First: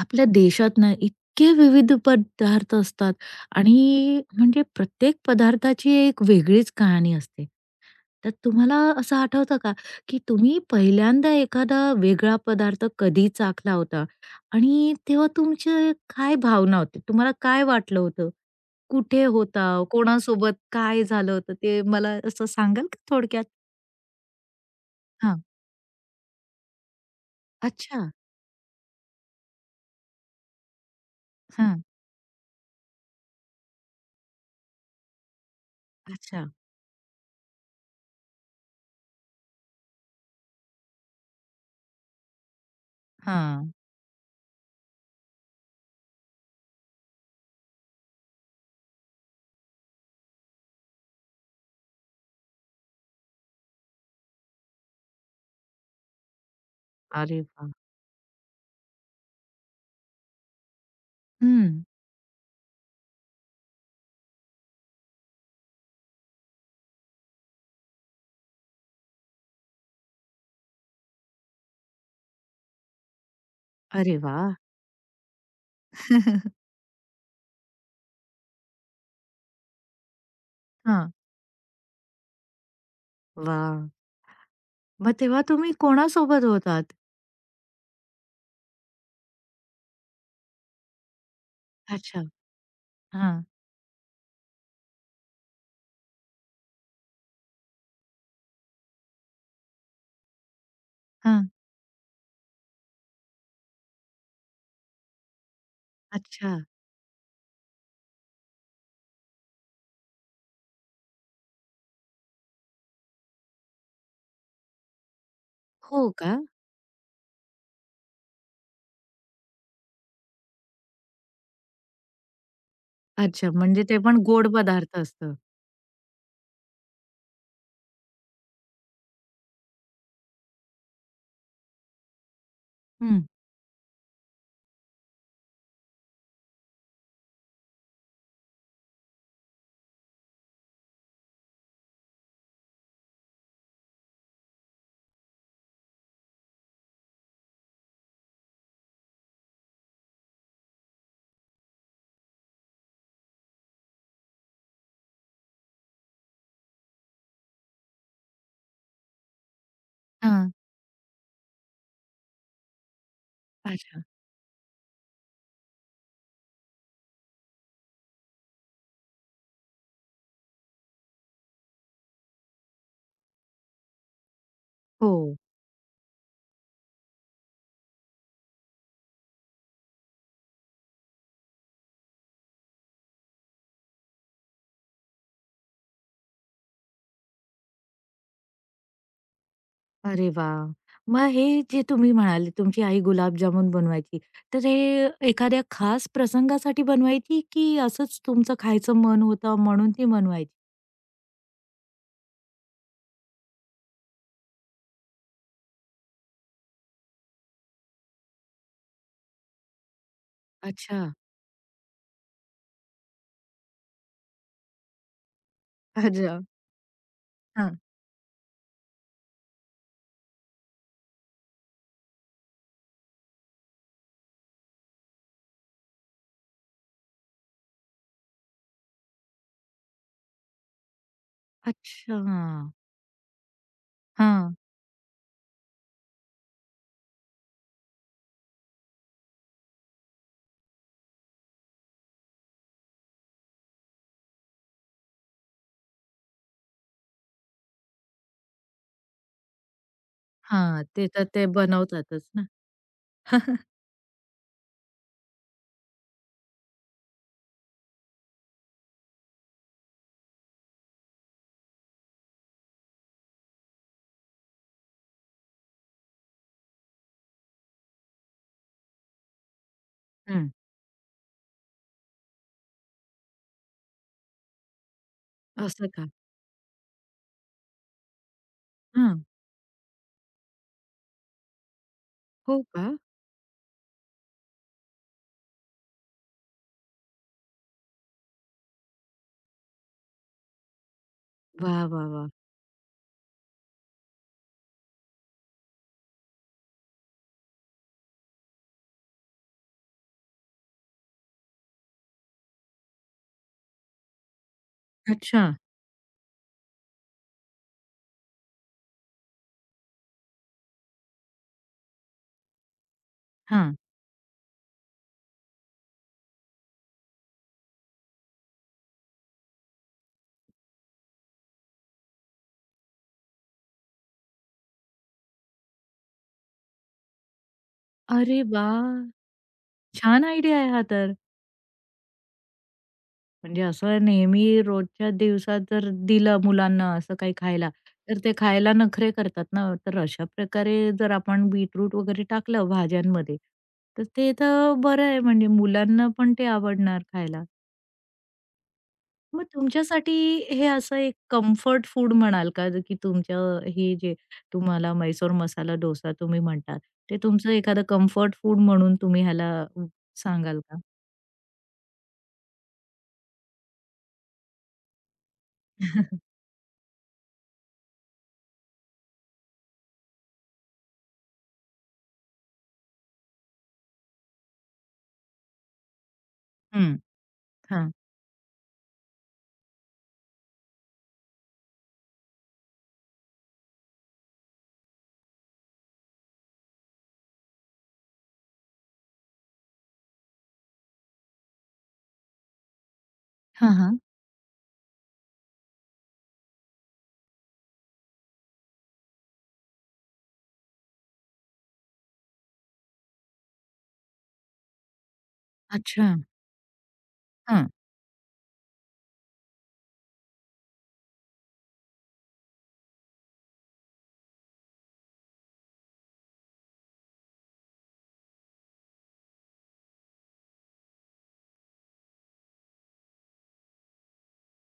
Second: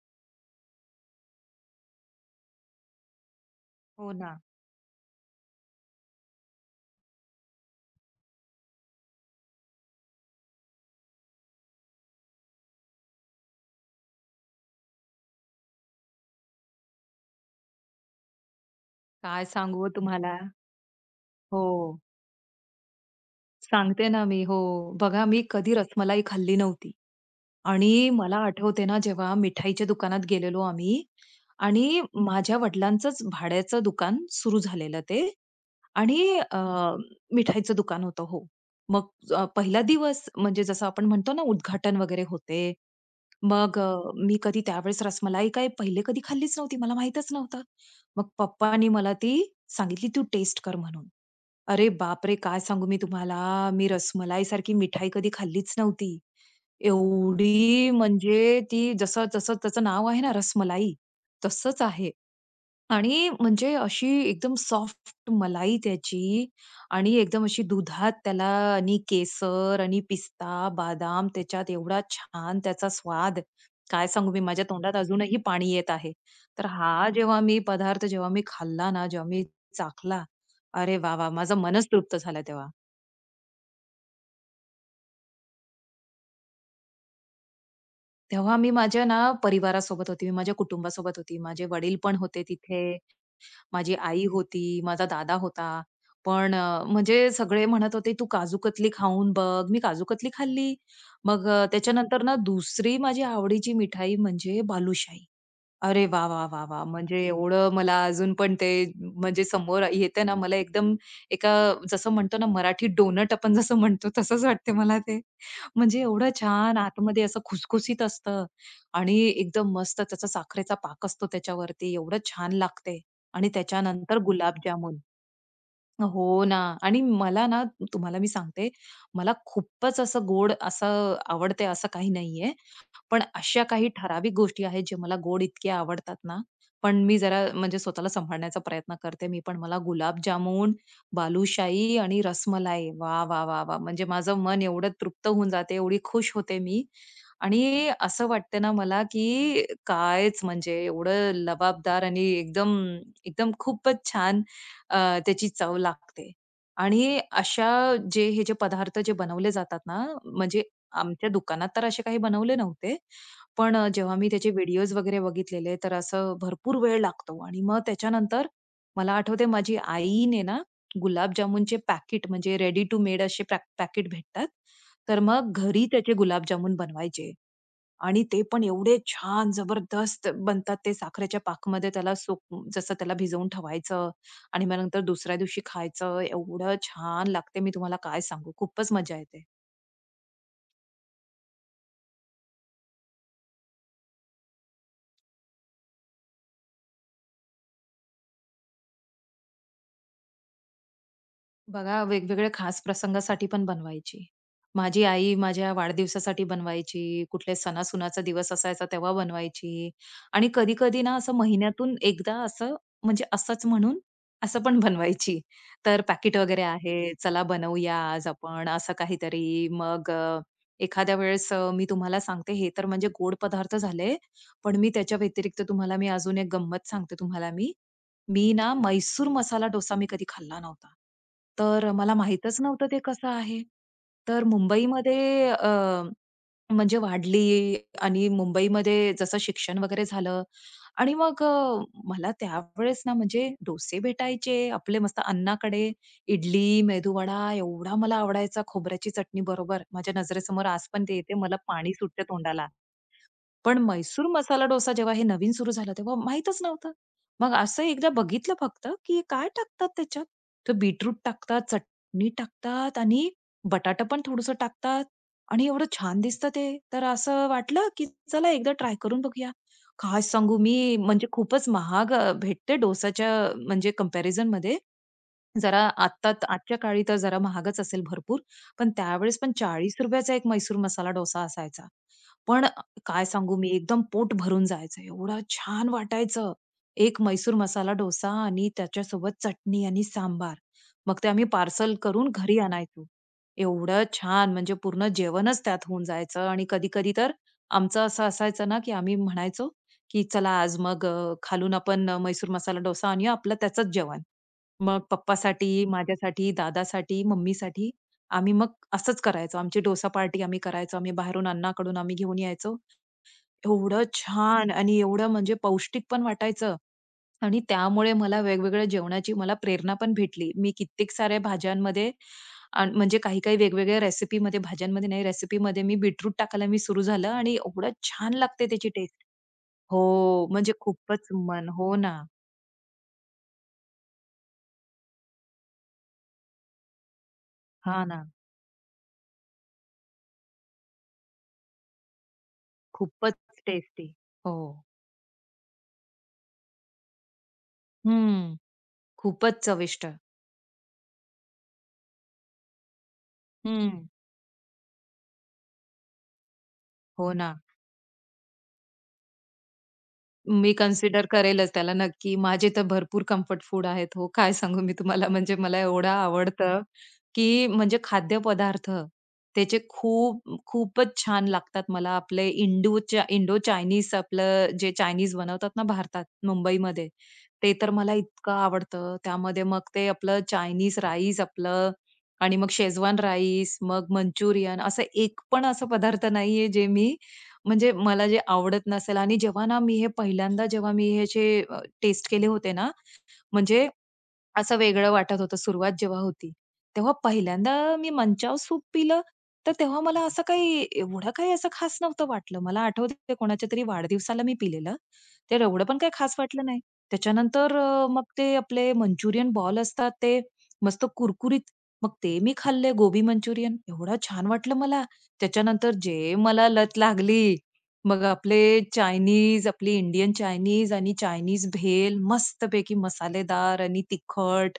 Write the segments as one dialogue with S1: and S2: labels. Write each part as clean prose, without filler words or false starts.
S1: आपल्या देशात ना इतके विविध पदार्थ असतात
S2: हो
S1: आणि
S2: ना.
S1: म्हणजे प्रत्येक पदार्थाची एक वेगळीच कहाणी असते. तर तुम्हाला असं आठवतं का, की तुम्ही पहिल्यांदा एखादा वेगळा पदार्थ कधी चाखला होता आणि तेव्हा तुमचे काय भावना होती? तुम्हाला काय वाटलं होतं? कुठे
S2: काय सांगू
S1: होता?
S2: हो तुम्हाला?
S1: कोणासोबत काय झालं होतं? ते
S2: हो.
S1: मला असं सांगाल का थोडक्यात?
S2: सांगते ना मी. हो. बघा मी
S1: हां.
S2: कधी रसमलाई खाल्ली नव्हती
S1: अच्छा.
S2: आणि मला आठवते ना जेव्हा मिठाईच्या दुकानात गेलेलो आम्ही
S1: हां.
S2: आणि माझ्या वडिलांचंच भाड्याचं दुकान सुरू झालेलं ते आणि
S1: अच्छा.
S2: अ, मिठाईचं दुकान होतं. हो. मग पहिला दिवस म्हणजे जसं आपण म्हणतो ना उद्घाटन वगैरे होते.
S1: हां.
S2: मग मी कधी त्यावेळेस रसमलाई काय पहिले कधी खाल्लीच नव्हती. मला माहीतच नव्हतं. मग पप्पांनी मला ती सांगितली, "तू टेस्ट कर" म्हणून. अरे बापरे! काय सांगू मी तुम्हाला. मी रसमलाईसारखी मिठाई कधी खाल्लीच नव्हती.
S1: अरे वाह!
S2: एवढी म्हणजे ती जसं त्याचं नाव आहे ना रसमलाई, तसंच
S1: हं.
S2: आहे. आणि म्हणजे अशी एकदम सॉफ्ट मलाई त्याची आणि एकदम अशी दुधात त्याला आणि केसर आणि पिस्ता, बदाम त्याच्यात एवढा छान त्याचा स्वाद. काय
S1: अरे
S2: सांगू मी
S1: वाह!
S2: माझ्या तोंडात अजूनही पाणी येत आहे. तर हा जेव्हा मी पदार्थ जेव्हा मी खाल्ला ना, जेव्हा मी चाखला, अरे
S1: हां.
S2: वाह, वाह! माझं मनच तृप्त झालं तेव्हा.
S1: वाह! मग तेव्हा तुम्ही कोणासोबत होतात?
S2: तेव्हा मी माझ्या ना परिवारासोबत होती, मी माझ्या कुटुंबासोबत होती, माझे वडील पण
S1: अच्छा.
S2: होते तिथे.
S1: हां.
S2: माझी आई होती, माझा दादा होता. पण म्हणजे सगळे म्हणत होते, "तू काजू कतली खाऊन बघ." मी काजू कतली खाल्ली.
S1: हां.
S2: मग त्याच्यानंतर ना दुसरी माझी आवडीची मिठाई म्हणजे बालुशाही. अरे वा, वा,
S1: अच्छा.
S2: वा, वा, म्हणजे एवढं मला अजून पण ते म्हणजे समोर येते ना, मला एकदम एका जसं म्हणतो ना, मराठी डोनट आपण जसं म्हणतो तसंच वाटते मला ते. म्हणजे
S1: हो
S2: एवढं
S1: का?
S2: छान आतमध्ये असं खुसखुशीत असतं आणि एकदम मस्त त्याचा साखरेचा पाक असतो त्याच्यावरती. एवढं छान लागते आणि
S1: अच्छा. म्हणजे ते पण
S2: त्याच्यानंतर
S1: गोड
S2: गुलाबजामुन.
S1: पदार्थ असतं.
S2: हो ना आणि मला ना तुम्हाला मी सांगते, मला खूपच असं गोड असं आवडते असं काही नाहीये. पण
S1: हं.
S2: अशा काही ठराविक गोष्टी आहेत जे मला गोड इतके आवडतात ना, पण मी जरा म्हणजे स्वतःला सांभाळण्याचा प्रयत्न करते मी पण. मला गुलाबजामुन, बालूशाही आणि रसमलाई. वा, वा, वा, वाह! म्हणजे माझं मन एवढं तृप्त होऊन जाते, एवढी खुश होते मी. आणि असं वाटतं ना मला, की कायच म्हणजे एवढं लबाबदार आणि एकदम एकदम खूपच छान अ, त्याची चव लागते. आणि अशा जे हे जे पदार्थ जे बनवले जातात ना,
S1: हां.
S2: म्हणजे आमच्या दुकानात तर असे काही बनवले नव्हते. पण
S1: अच्छा.
S2: जेव्हा मी त्याचे व्हिडिओज वगैरे बघितलेले, तर असं भरपूर वेळ लागतो आणि मग त्याच्यानंतर मला आठवतंय माझी आईने ना गुलाबजामुनचे पॅकेट म्हणजे रेडी टू मेड असे पॅकेट भेटतात.
S1: हो.
S2: तर मग घरी त्याचे गुलाबजामुन बनवायचे आणि ते पण एवढे छान जबरदस्त बनतात ते साखरेच्या पाकमध्ये त्याला सोक जसं त्याला भिजवून ठेवायचं आणि मग नंतर दुसऱ्या दिवशी खायचं. एवढं छान लागते, मी तुम्हाला काय सांगू. खूपच मजा येते.
S1: अरे वाह! मग हे जे तुम्ही म्हणाले तुमची आई गुलाबजामुन बनवायची, तर हे एखाद्या खास प्रसंगासाठी बनवायची की असंच तुमचं खायचं मन होतं म्हणून ती बनवायची?
S2: बघा, वेगवेगळ्या खास प्रसंगासाठी पण बनवायची. माझी आई माझ्या वाढदिवसासाठी बनवायची, कुठल्या सणासुनाचा दिवस असायचा तेव्हा बनवायची आणि कधी-कधी
S1: अच्छा.
S2: ना असं महिन्यातून एकदा असं म्हणजे असंच म्हणून असं पण बनवायची. तर पॅकेट
S1: अच्छा.
S2: वगैरे आहे, चला
S1: हां.
S2: बनवूया आज आपण असं काहीतरी. मग एखाद्या वेळेस मी तुम्हाला सांगते हे तर म्हणजे गोड पदार्थ झाले, पण मी त्याच्या व्यतिरिक्त तुम्हाला मी अजून एक गंमत सांगते तुम्हाला मी. मी ना मैसूर मसाला डोसा मी कधी खाल्ला नव्हता. तर मला
S1: अच्छा.
S2: माहीतच नव्हतं ते कसं आहे. तर
S1: हां.
S2: मुंबईमध्ये म्हणजे वाढली आणि मुंबईमध्ये जसं शिक्षण वगैरे झालं आणि मग मला त्यावेळेस ना म्हणजे डोसे भेटायचे आपले मस्त अन्नाकडे. इडली, मेदूवडा एवढा मला आवडायचा खोबऱ्याची चटणी बरोबर. माझ्या नजरेसमोर
S1: हां,
S2: आज पण
S1: ते
S2: ते
S1: तर
S2: येते.
S1: ते
S2: मला पाणी सुटते
S1: बनवतातच ना.
S2: तोंडाला. पण मैसूर मसाला डोसा जेव्हा हे नवीन सुरू झालं, तेव्हा माहीतच नव्हतं. मग असं एकदा बघितलं फक्त, की काय टाकतात त्याच्यात? तर बीटरूट टाकतात, चटणी टाकतात आणि बटाटा पण थोडंसं टाकतात आणि एवढं छान दिसतं ते. तर असं वाटलं, की चला एकदा ट्राय करून बघूया. काय
S1: हं.
S2: सांगू मी, म्हणजे खूपच महाग भेटते डोसाच्या म्हणजे कंपॅरिझनमध्ये. जरा
S1: असं का?
S2: आत्ता आजच्या काळी तर जरा महागच असेल भरपूर. पण त्यावेळेस पण ₹40 चा एक म्हैसूर मसाला डोसा असायचा.
S1: हो
S2: पण
S1: का?
S2: काय सांगू मी एकदम पोट भरून जायचं. एवढं छान वाटायचं. एक मैसूर मसाला डोसा आणि त्याच्यासोबत चटणी आणि सांबार. मग ते आम्ही
S1: वाह,
S2: पार्सल
S1: वाह, वाह!
S2: करून घरी आणायचो. एवढं छान म्हणजे पूर्ण जेवणच त्यात होऊन जायचं आणि कधी-कधी तर आमचं असं असायचं ना, की आम्ही म्हणायचो, की चला आज मग खालून आपण मैसूर मसाला डोसा आणूया आपलं त्याचंच जेवण. मग
S1: अच्छा.
S2: पप्पासाठी, माझ्यासाठी, दादासाठी, मम्मीसाठी आम्ही मग असंच करायचो. आमची डोसा पार्टी आम्ही करायचो. आम्ही बाहेरून अण्णाकडून आम्ही घेऊन यायचो
S1: हां.
S2: एवढं छान आणि एवढं म्हणजे पौष्टिक पण वाटायचं आणि त्यामुळे मला वेगवेगळ्या जेवणाची मला प्रेरणा पण भेटली. मी कित्येक साऱ्या भाज्यांमध्ये अन् म्हणजे काही वेगवेगळ्या रेसिपीमध्ये भाज्यांमध्ये नाही, रेसिपीमध्ये मी बीटरूट टाकायला मी सुरू झालं आणि एवढं छान
S1: अरे
S2: लागते
S1: वाह!
S2: त्याची टेस्ट.
S1: छान
S2: हो,
S1: आयडिया आहे
S2: म्हणजे
S1: हा तर.
S2: खूपच मन हो ना.
S1: म्हणजे असं नेहमी रोजच्या दिवसात जर दिलं मुलांना असं काही खायला,
S2: हां ना.
S1: तर ते खायला नखरे करतात ना. तर अशा प्रकारे जर आपण बीटरूट वगैरे टाकलं
S2: खूपच
S1: भाज्यांमध्ये, तर
S2: टेस्टी.
S1: ते
S2: हो.
S1: तर बरं आहे म्हणजे मुलांना पण ते आवडणार खायला.
S2: हं.
S1: मग
S2: खूपच चविष्ट.
S1: तुमच्यासाठी हे असं एक कम्फर्ट फूड म्हणाल का? की तुमच्या हे
S2: हं.
S1: जे तुम्हाला म्हैसूर मसाला डोसा तुम्ही म्हणतात, ते
S2: हो ना.
S1: तुमचं एखादं कम्फर्ट फूड म्हणून तुम्ही ह्याला अ, सांगाल
S2: मी
S1: का?
S2: कन्सिडर करेलच त्याला नक्की. माझे तर भरपूर कम्फर्ट फूड आहेत हो. काय सांगू मी तुम्हाला म्हणजे मला एवढं आवडतं, की म्हणजे खाद्यपदार्थ त्याचे खूप खूपच छान लागतात मला. आपले इंडोच्या इंडो चायनीज आपलं जे चायनीज बनवतात ना भारतात,
S1: हं,
S2: मुंबईमध्ये, ते तर
S1: हां.
S2: मला इतकं आवडतं. त्यामध्ये मग ते आपलं चायनीज राईस आपलं आणि मग शेजवान राईस, मग मंचुरियन असं एक पण असा पदार्थ नाहीये जे मी म्हणजे मला जे आवडत नसेल आणि जेव्हा ना मी हे पहिल्यांदा जेव्हा मी ह्याचे टेस्ट केले होते ना,
S1: हां,
S2: म्हणजे
S1: हां.
S2: असं वेगळं वाटत होतं सुरुवात जेव्हा होती. तेव्हा पहिल्यांदा मी मंचाव सूप पिलं, तर तेव्हा मला असं काही एवढं काही असं खास नव्हतं वाटलं. मला आठवतंय कोणाच्या तरी वाढदिवसाला मी पिलेलं. तर एवढं पण
S1: अच्छा.
S2: काही खास वाटलं नाही.
S1: हां.
S2: त्याच्यानंतर मग ते आपले मंचुरियन बॉल असतात ते मस्त कुरकुरीत. मग ते मी खाल्ले गोबी मंचुरियन एवढं छान वाटलं मला. त्याच्यानंतर जे मला लत लागली मग आपले चायनीज, आपली इंडियन चायनीज आणि चायनीज भेल मस्तपैकी मसालेदार आणि तिखट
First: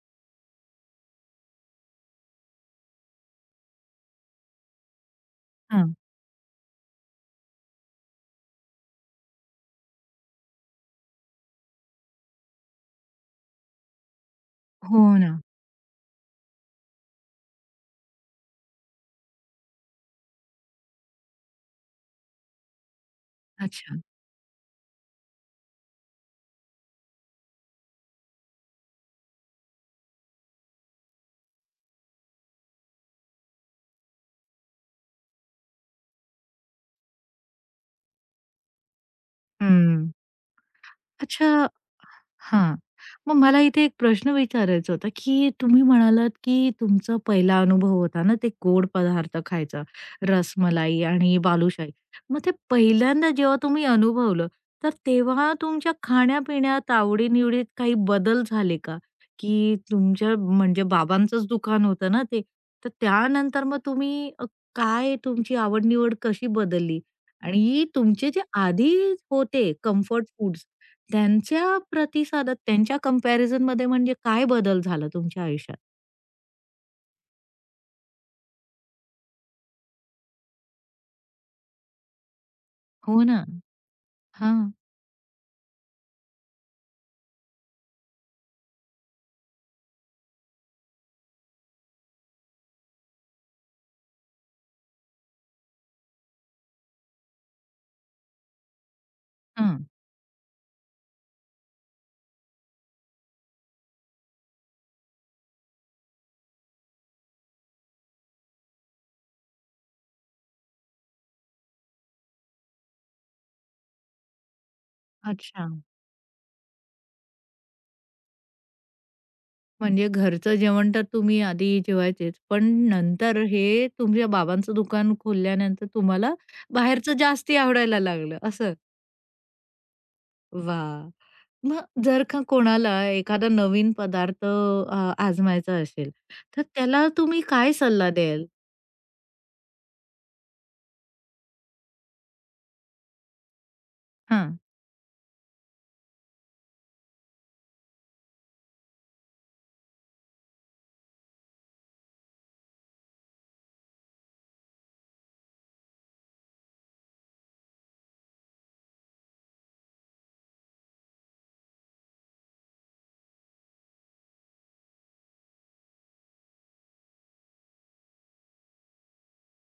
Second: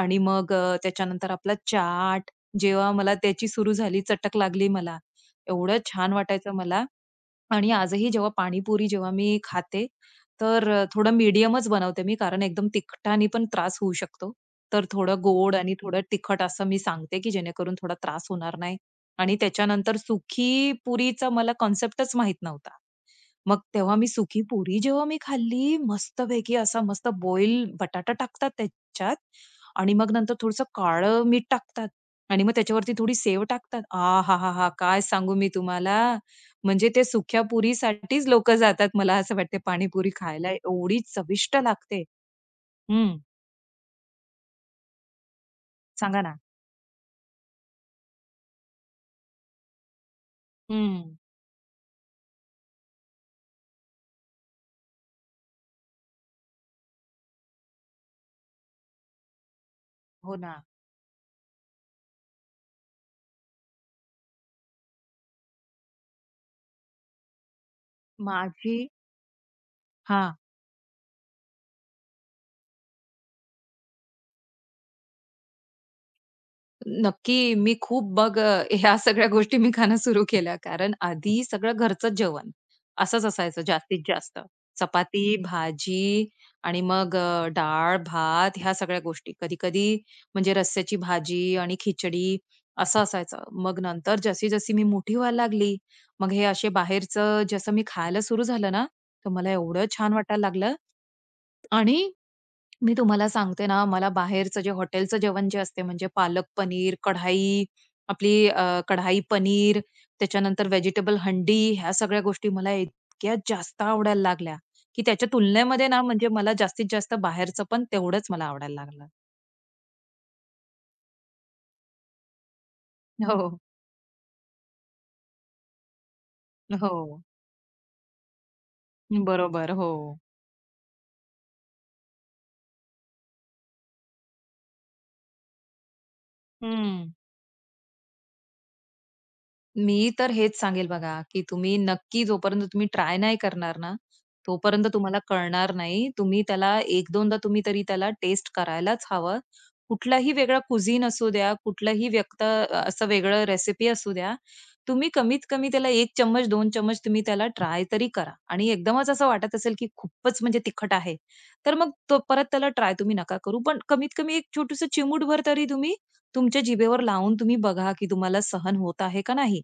S2: आणि मग त्याच्यानंतर आपला चाट. जेव्हा मला त्याची सुरू झाली, चटक लागली मला. एवढं
S1: हां.
S2: छान वाटायचं मला आणि आजही जेव्हा पाणीपुरी जेव्हा मी खाते, तर थोडं मीडियमच बनवते मी, कारण एकदम तिखटाने पण त्रास होऊ शकतो. तर
S1: हो
S2: थोडं
S1: ना.
S2: गोड आणि थोडं तिखट असं मी सांगते, की जेणेकरून थोडा त्रास होणार नाही आणि त्याच्यानंतर सुकी पुरीचा मला कन्सेप्टच माहीत नव्हता. मग तेव्हा
S1: अच्छा.
S2: मी सुकी पुरी जेव्हा मी खाल्ली, मस्तपैकी असा मस्त बॉईल बटाटा टाकतात त्याच्यात आणि मग नंतर थोडंसं काळं मीठ टाकतात आणि मग त्याच्यावरती थोडी सेव टाकतात. आहाहाहा! काय सांगू मी तुम्हाला. म्हणजे ते सुक्या पुरीसाठीच लोकं जातात मला असं वाटते
S1: हं.
S2: पाणीपुरी खायला. एवढी
S1: अच्छा
S2: चविष्ट लागते.
S1: हां.
S2: हं.
S1: मग मला इथे एक प्रश्न विचारायचा होता, की तुम्ही
S2: सांगा
S1: म्हणालात,
S2: ना.
S1: की तुमचा पहिला अनुभव होता ना, ते गोड पदार्थ खायचा, रसमलाई
S2: हं.
S1: आणि बालुशाही. मग ते पहिल्यांदा जेव्हा तुम्ही अनुभवलं, तर तेव्हा तुमच्या खाण्यापिण्यात, आवडी-निवडीत काही बदल झाले का? की तुमच्या
S2: हो ना.
S1: म्हणजे बाबांचंच दुकान होतं ना ते, तर त्यानंतर मग तुम्ही काय तुमची आवड कशी बदलली? आणि तुमचे जे
S2: माझी
S1: आधी होते कम्फर्ट
S2: हां.
S1: फूड्स, त्यांच्या प्रतिसादात, त्यांच्या कंपॅरिझनमध्ये म्हणजे काय बदल झाला तुमच्या आयुष्यात?
S2: नक्की. मी खूप मग ह्या सगळ्या गोष्टी मी खाणं सुरू केल्या. कारण आधी सगळं घरचंच जेवण
S1: हो
S2: असंच
S1: ना.
S2: असायचं जास्तीत जास्त.
S1: हां,
S2: चपाती, भाजी आणि मग डाळ, भात ह्या सगळ्या गोष्टी. कधी-कधी म्हणजे रस्स्याची भाजी आणि खिचडी असं असायचं. मग नंतर जशी-जशी मी मोठी व्हायला लागली, मग हे असे बाहेरचं जसं मी खायला सुरू झालं ना, तर मला
S1: हां.
S2: एवढं छान वाटायला लागलं आणि मी तुम्हाला सांगते ना, मला बाहेरचं जे हॉटेलचं जेवण जे असते म्हणजे पालक पनीर, कढाई, आपली कढाई पनीर, त्याच्यानंतर व्हेजिटेबल हंडी ह्या सगळ्या गोष्टी मला इतक्या जास्त आवडायला लागल्या, की त्याच्या
S1: अच्छा.
S2: तुलनेमध्ये ना म्हणजे मला जास्तीत जास्त बाहेरचं पण तेवढंच मला आवडायला लागलं.
S1: म्हणजे घरचं जेवण तर तुम्ही आधी जेवायचेच, पण नंतर
S2: हो,
S1: हे तुमच्या बाबांचं दुकान खोलल्यानंतर तुम्हाला बाहेरचं
S2: हो.
S1: जास्ती आवडायला लागलं असं.
S2: बरोबर. हो.
S1: वाह! मग जर का कोणाला एखादा नवीन पदार्थ आजमायचा असेल, तर त्याला
S2: हं.
S1: तुम्ही काय सल्ला द्याल?
S2: मी तर हेच सांगेल बघा, की तुम्ही नक्की जोपर्यंत तुम्ही ट्राय नाही करणार ना,
S1: हां.
S2: तोपर्यंत तुम्हाला कळणार नाही. तुम्ही त्याला एक 2दा तुम्ही तरी त्याला टेस्ट करायलाच हवं. कुठलाही वेगळा कुझीन असू द्या, कुठलंही व्यक्त असं वेगळं रेसिपी असू द्या, तुम्ही कमीत कमी त्याला 1 चम्मच, 2 चम्मच तुम्ही त्याला ट्राय तरी करा. आणि एकदमच असं वाटत असेल, की खूपच म्हणजे तिखट आहे, तर मग तो परत त्याला ट्राय तुम्ही नका करू. पण कमीत कमी एक छोटूसं चिमूटभर तरी तुम्ही तुमच्या जिभेवर लावून तुम्ही बघा, की तुम्हाला सहन होत आहे का नाही?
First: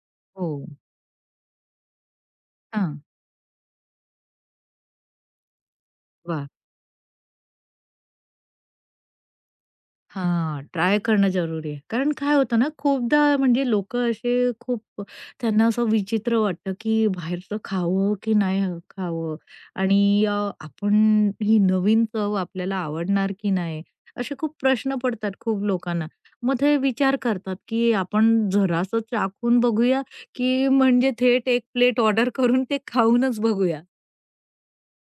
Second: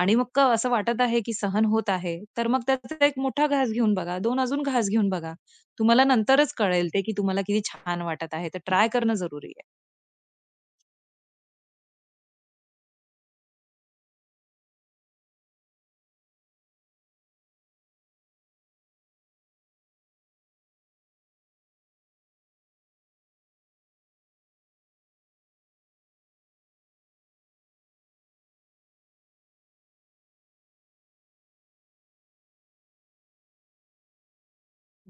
S2: आणि मग
S1: हो.
S2: असं वाटत आहे की सहन होत आहे, तर मग
S1: हां.
S2: त्याचा एक मोठा घास घेऊन बघा, 2 अजून घास घेऊन बघा. तुम्हाला
S1: वाह!
S2: नंतरच कळेल ते की तुम्हाला किती छान वाटत आहे. तर ट्राय करणं जरुरी आहे.
S1: हां, ट्राय करणं जरुरी आहे. कारण काय होतं ना, खूपदा म्हणजे लोकं असे खूप त्यांना असं विचित्र वाटतं, की बाहेरचं खावं की नाही ह खावं आणि अ, आपण ही नवीन चव आपल्याला आवडणार की नाही, असे खूप प्रश्न पडतात खूप लोकांना. मग ते विचार करतात, की आपण जरासं चाखून बघूया, की म्हणजे थेट एक प्लेट ऑर्डर करून ते खाऊनच बघूया.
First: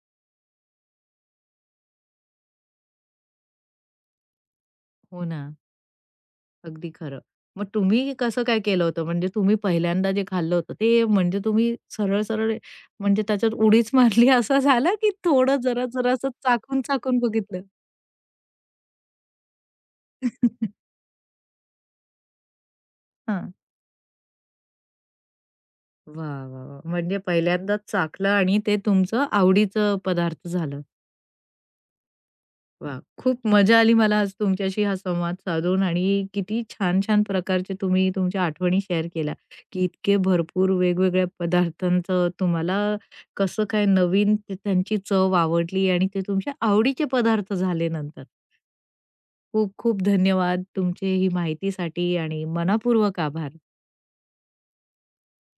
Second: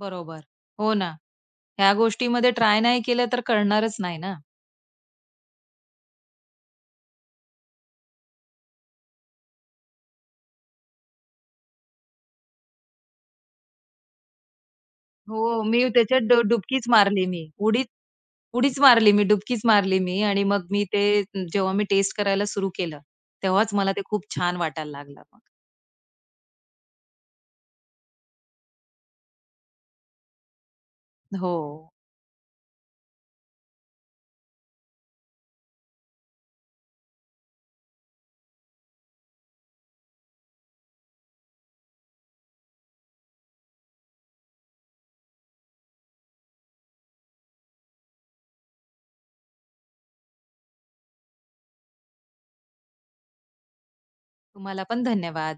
S2: बरोबर. हो ना. ह्या गोष्टीमध्ये ट्राय नाही केलं तर कळणारच नाही ना.
S1: हो ना. अगदी खरं. मग तुम्ही कसं काय केलं होतं? म्हणजे तुम्ही पहिल्यांदा जे खाल्लं होतं ते म्हणजे तुम्ही सरळ-सरळ म्हणजे त्याच्यात उडीच मारली असं झालं, की थोडं
S2: हो, मी
S1: जरा-जरा
S2: त्याच्यात
S1: असं
S2: डुबकीच
S1: चाखून-चाखून
S2: मारली मी.
S1: बघितलं?
S2: उडीच उडीच मारली मी, डुबकीच मारली मी आणि मग मी ते जेव्हा मी टेस्ट करायला सुरू केलं,
S1: हां.
S2: तेव्हाच मला ते खूप छान वाटायला लागलं मग.
S1: वाह, वाह, वाह! म्हणजे पहिल्यांदाच चाखलं आणि ते तुमचं आवडीचं पदार्थ झालं.
S2: हो.
S1: वाह! खूप मजा आली मला आज तुमच्याशी हा संवाद साधून आणि किती छान-छान प्रकारचे तुम्ही तुमच्या आठवणी शेअर केल्या, की इतके भरपूर वेगवेगळ्या पदार्थांचं तुम्हाला कसं काय नवीन ते त्यांची चव आवडली आणि ते तुमच्या आवडीचे पदार्थ झाले नंतर. खूप खूप धन्यवाद तुमची ही माहितीसाठी आणि मनःपूर्वक आभार.
S2: तुम्हाला पण धन्यवाद.